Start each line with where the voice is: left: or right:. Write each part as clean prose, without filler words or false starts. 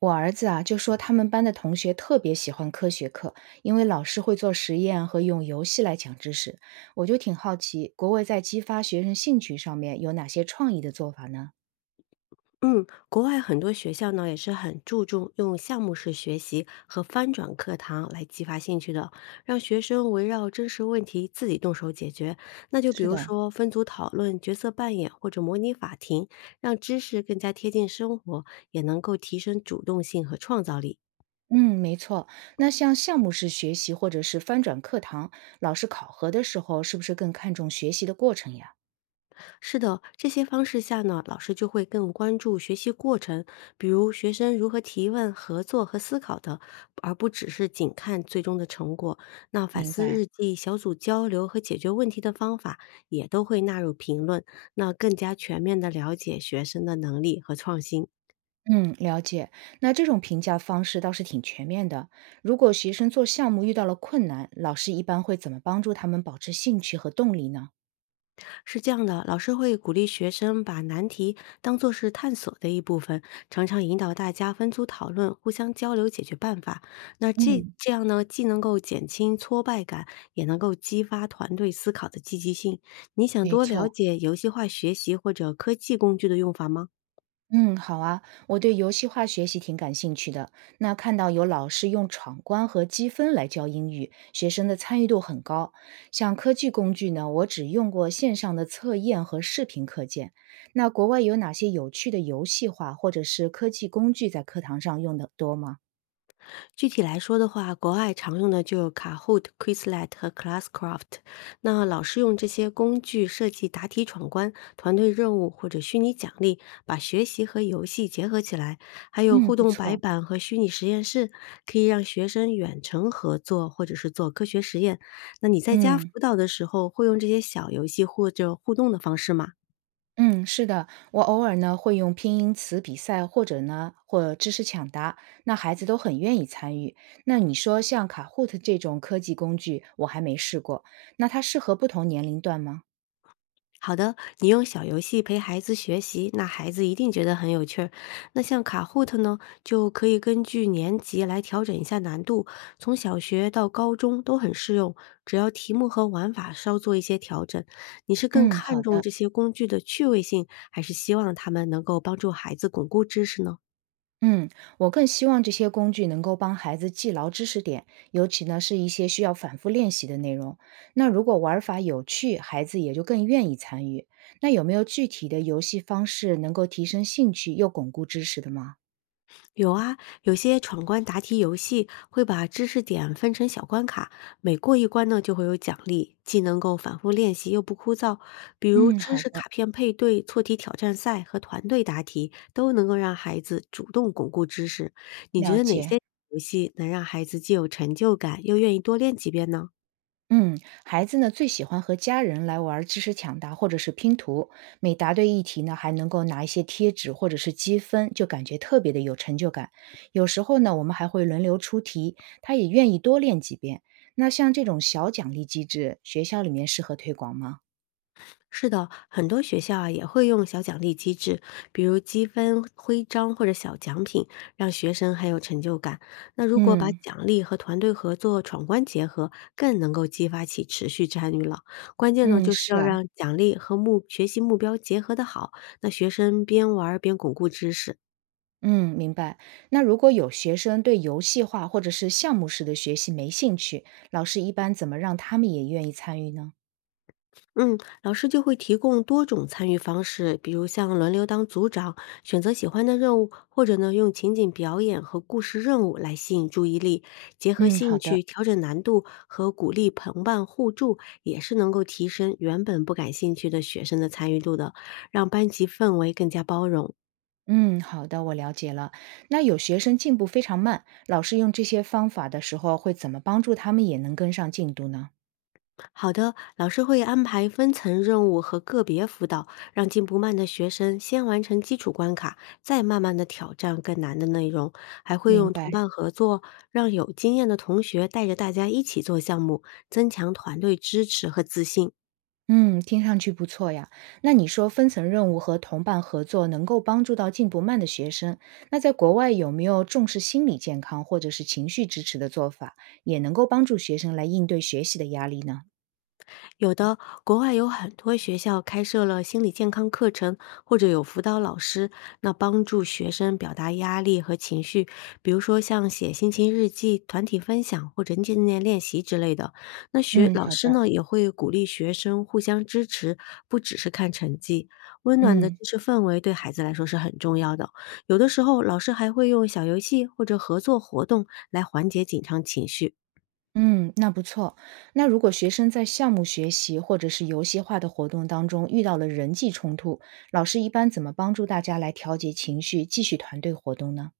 right: 我儿子啊，就说他们班的同学特别喜欢科学课，因为老师会做实验和用游戏来讲知识。我就挺好奇，国外在激发学生兴趣上面有哪些创意的做法呢？
left: 嗯，国外很多学校呢也是很注重用项目式学习和翻转课堂来激发兴趣的，让学生围绕真实问题自己动手解决。那就比
right: 是
left: 如
right: 的。
left: 说分组讨论、角色扮演或者模拟法庭，让知识更加贴近生活，也能够提升主动性和创造力。
right: 嗯，没错。那像项目式学习或者是翻转课堂，老师考核的时候是不是更看重学习的过程呀？
left: 是的，这些方式下呢，老师就会更关注学习过程，比如学生如何提问、合作和思考的，而不只是仅看最终的成果。那反
right: 明
left: 思
right: 白。
left: 日记、小组交流和解决问题的方法也都会纳入评论，那更加全面的了解学生的能力和创新。
right: 嗯，了解。那这种评价方式倒是挺全面的。如果学生做项目遇到了困难，老师一般会怎么帮助他们保持兴趣和动力呢？
left: 是这样的，老师会鼓励学生把难题当做是探索的一部分，常常引导大家分组讨论，互相交流解决办法。那这
right: 嗯，
left: 这样呢，既能够减轻挫败感，也能够激发团队思考的积极性。你想
right: 没
left: 多了
right: 错。
left: 解游戏化学习或者科技工具的用法吗？
right: 嗯，好啊，我对游戏化学习挺感兴趣的。那看到有老师用闯关和积分来教英语，学生的参与度很高。像科技工具呢，我只用过线上的测验和视频课件。那国外有哪些有趣的游戏化或者是科技工具在课堂上用的多吗？
left: 具体来说的话，国外常用的就有 Kahoot、Quizlet 和 Classcraft。那老师用这些工具设计答题闯关、团队任务或者虚拟奖励，把学习和游戏结合起来。还有
right: 嗯，
left: 互
right: 不
left: 动白
right: 错。
left: 板和虚拟实验室，可以让学生远程合作或者是做科学实验。那你在家辅
right: 嗯。
left: 导的时候，会用这些小游戏或者互动的方式吗？
right: 嗯，是的，我偶尔呢会用拼音词比赛，或者呢知识抢答，那孩子都很愿意参与。那你说像卡 a 特这种科技工具，我还没试过，那它适合不同年龄段吗？
left: 好的，你用小游戏陪孩子学习，那孩子一定觉得很有趣儿。那像卡 h o 呢，就可以根据年级来调整一下难度，从小学到高中都很适用，只要题目和玩法稍做一些调整。你是更
right: 嗯，
left: 看
right: 好
left: 重
right: 的。
left: 这些工具的趣味性，还是希望他们能够帮助孩子巩固知识呢？
right: 嗯，我更希望这些工具能够帮孩子记牢知识点，尤其呢是一些需要反复练习的内容。那如果玩法有趣，孩子也就更愿意参与。那有没有具体的游戏方式能够提升兴趣又巩固知识的吗？
left: 有啊，有些闯关答题游戏会把知识点分成小关卡，每过一关呢就会有奖励，既能够反复练习又不枯燥。比如
right: 嗯，
left: 知
right: 好
left: 识
right: 的。
left: 卡片配对、错题挑战赛和团队答题，都能够让孩子主动巩固知识。你觉
right: 了
left: 得哪
right: 解。
left: 些游戏能让孩子既有成就感，又愿意多练几遍呢？
right: 嗯，孩子呢最喜欢和家人来玩儿知识抢答或者是拼图，每答对一题呢，还能够拿一些贴纸或者是积分，就感觉特别的有成就感。有时候呢，我们还会轮流出题，他也愿意多练几遍。那像这种小奖励机制，学校里面适合推广吗？
left: 是的，很多学校啊也会用小奖励机制，比如积分、徽章或者小奖品，让学生很有成就感。那如果把
right: 嗯
left: 奖励和团队合作闯关结合，更能够激发起持续参与了。关键呢，
right: 嗯，
left: 就是
right: 是
left: 要
right: 啊。
left: 让奖励和目学习目标结合的好，那学生边玩儿边巩固知识。
right: 嗯，明白。那如果有学生对游戏化或者是项目式的学习没兴趣，老师一般怎么让他们也愿意参与呢？
left: 嗯，老师就会提供多种参与方式，比如像轮流当组长，选择喜欢的任务，或者呢用情景表演和故事任务来吸引注意力，结合
right: 嗯，
left: 兴
right: 好
left: 趣
right: 的。
left: 调整难度和鼓励同伴互助，也是能够提升原本不感兴趣的学生的参与度的，让班级氛围更加包容。
right: 嗯，好的，我了解了。那有学生进步非常慢，老师用这些方法的时候，会怎么帮助他们也能跟上进度呢？
left: 好的，老师会安排分层任务和个别辅导，让进步慢的学生先完成基础关卡，再慢慢的挑战更难的内容。还会
right: 明
left: 用同
right: 白。
left: 伴合作，让有经验的同学带着大家一起做项目，增强团队支持和自信。
right: 嗯，听上去不错呀。那你说分层任务和同伴合作能够帮助到进步慢的学生，那在国外有没有重视心理健康或者是情绪支持的做法，也能够帮助学生来应对学习的压力呢？
left: 有的，国外有很多学校开设了心理健康课程，或者有辅导老师，那帮助学生表达压力和情绪，比如说像写心情日记、团体分享或者正念练习之类的。那学
right: 嗯，
left: 老
right: 好
left: 师
right: 的。
left: 呢也会鼓励学生互相支持，不只是看成绩。温暖的知
right: 嗯。
left: 识氛围对孩子来说是很重要的。有的时候，老师还会用小游戏或者合作活动来缓解紧张情绪。
right: 嗯，那不错。那如果学生在项目学习或者是游戏化的活动当中遇到了人际冲突，老师一般怎么帮助大家来调节情绪，继续团队活动呢？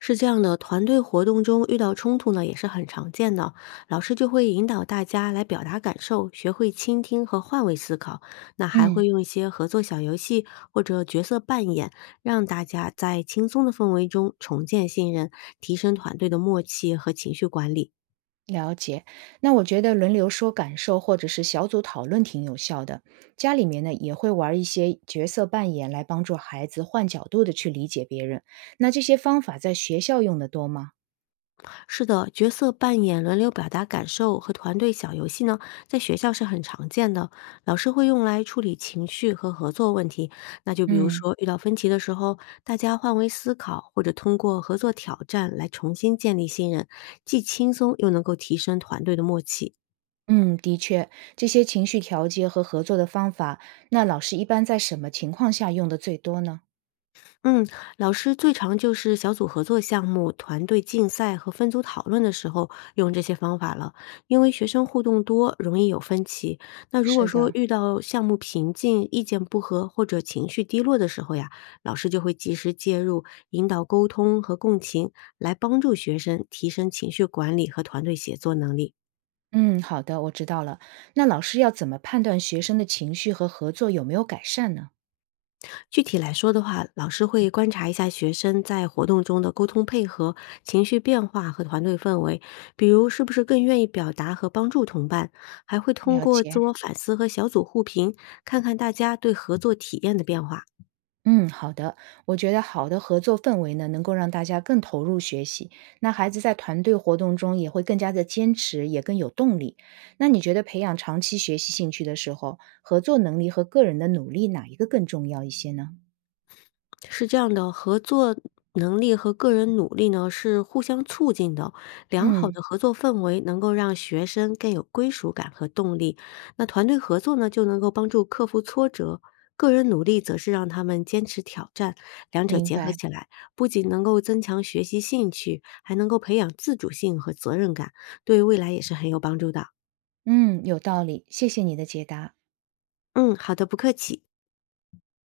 left: 是这样的，团队活动中遇到冲突呢，也是很常见的。老师就会引导大家来表达感受，学会倾听和换位思考。那还
right: 嗯，
left: 会用一些合作小游戏或者角色扮演，让大家在轻松的氛围中重建信任，提升团队的默契和情绪管理。
right: 了解。那我觉得轮流说感受或者是小组讨论挺有效的。家里面呢也会玩一些角色扮演来帮助孩子换角度的去理解别人。那这些方法在学校用的多吗？
left: 是的，角色扮演、轮流表达感受和团队小游戏呢，在学校是很常见的。老师会用来处理情绪和合作问题。那就比如
right: 嗯。
left: 说，遇到分歧的时候，大家换位思考，或者通过合作挑战来重新建立信任，既轻松又能够提升团队的默契。
right: 嗯，的确，这些情绪调节和合作的方法，那老师一般在什么情况下用的最多呢？
left: 嗯，老师最常就是小组合作项目、团队竞赛和分组讨论的时候用这些方法了，因为学生互动多，容易有分歧。那如果
right: 是
left: 说
right: 的。
left: 遇到项目瓶颈、意见不合或者情绪低落的时候呀，老师就会及时介入，引导沟通和共情，来帮助学生提升情绪管理和团队协作能力。
right: 嗯，好的，我知道了。那老师要怎么判断学生的情绪和合作有没有改善呢？
left: 具体来说的话，老师会观察一下学生在活动中的沟通配合、情绪变化和团队氛围，比如是不是更愿意表达和帮助同伴，还会通
right: 了
left: 过
right: 解。
left: 自我反思和小组互评，看看大家对合作体验的变化。
right: 嗯，好的。我觉得好的合作氛围呢，能够让大家更投入学习，那孩子在团队活动中也会更加的坚持，也更有动力。那你觉得培养长期学习兴趣的时候，合作能力和个人的努力哪一个更重要一些呢？
left: 是这样的，合作能力和个人努力呢是互相促进的。良好
right: 嗯，
left: 的合作氛围能够让学生更有归属感和动力。那团队合作呢，就能够帮助克服挫折；个人努力则是让他们坚持挑战。两者
right: 明
left: 结合
right: 白。
left: 起来，不仅能够增强学习兴趣，还能够培养自主性和责任感，对未来也是很有帮助的。
right: 嗯，有道理，谢谢你的解答。
left: 嗯，好的，不客气。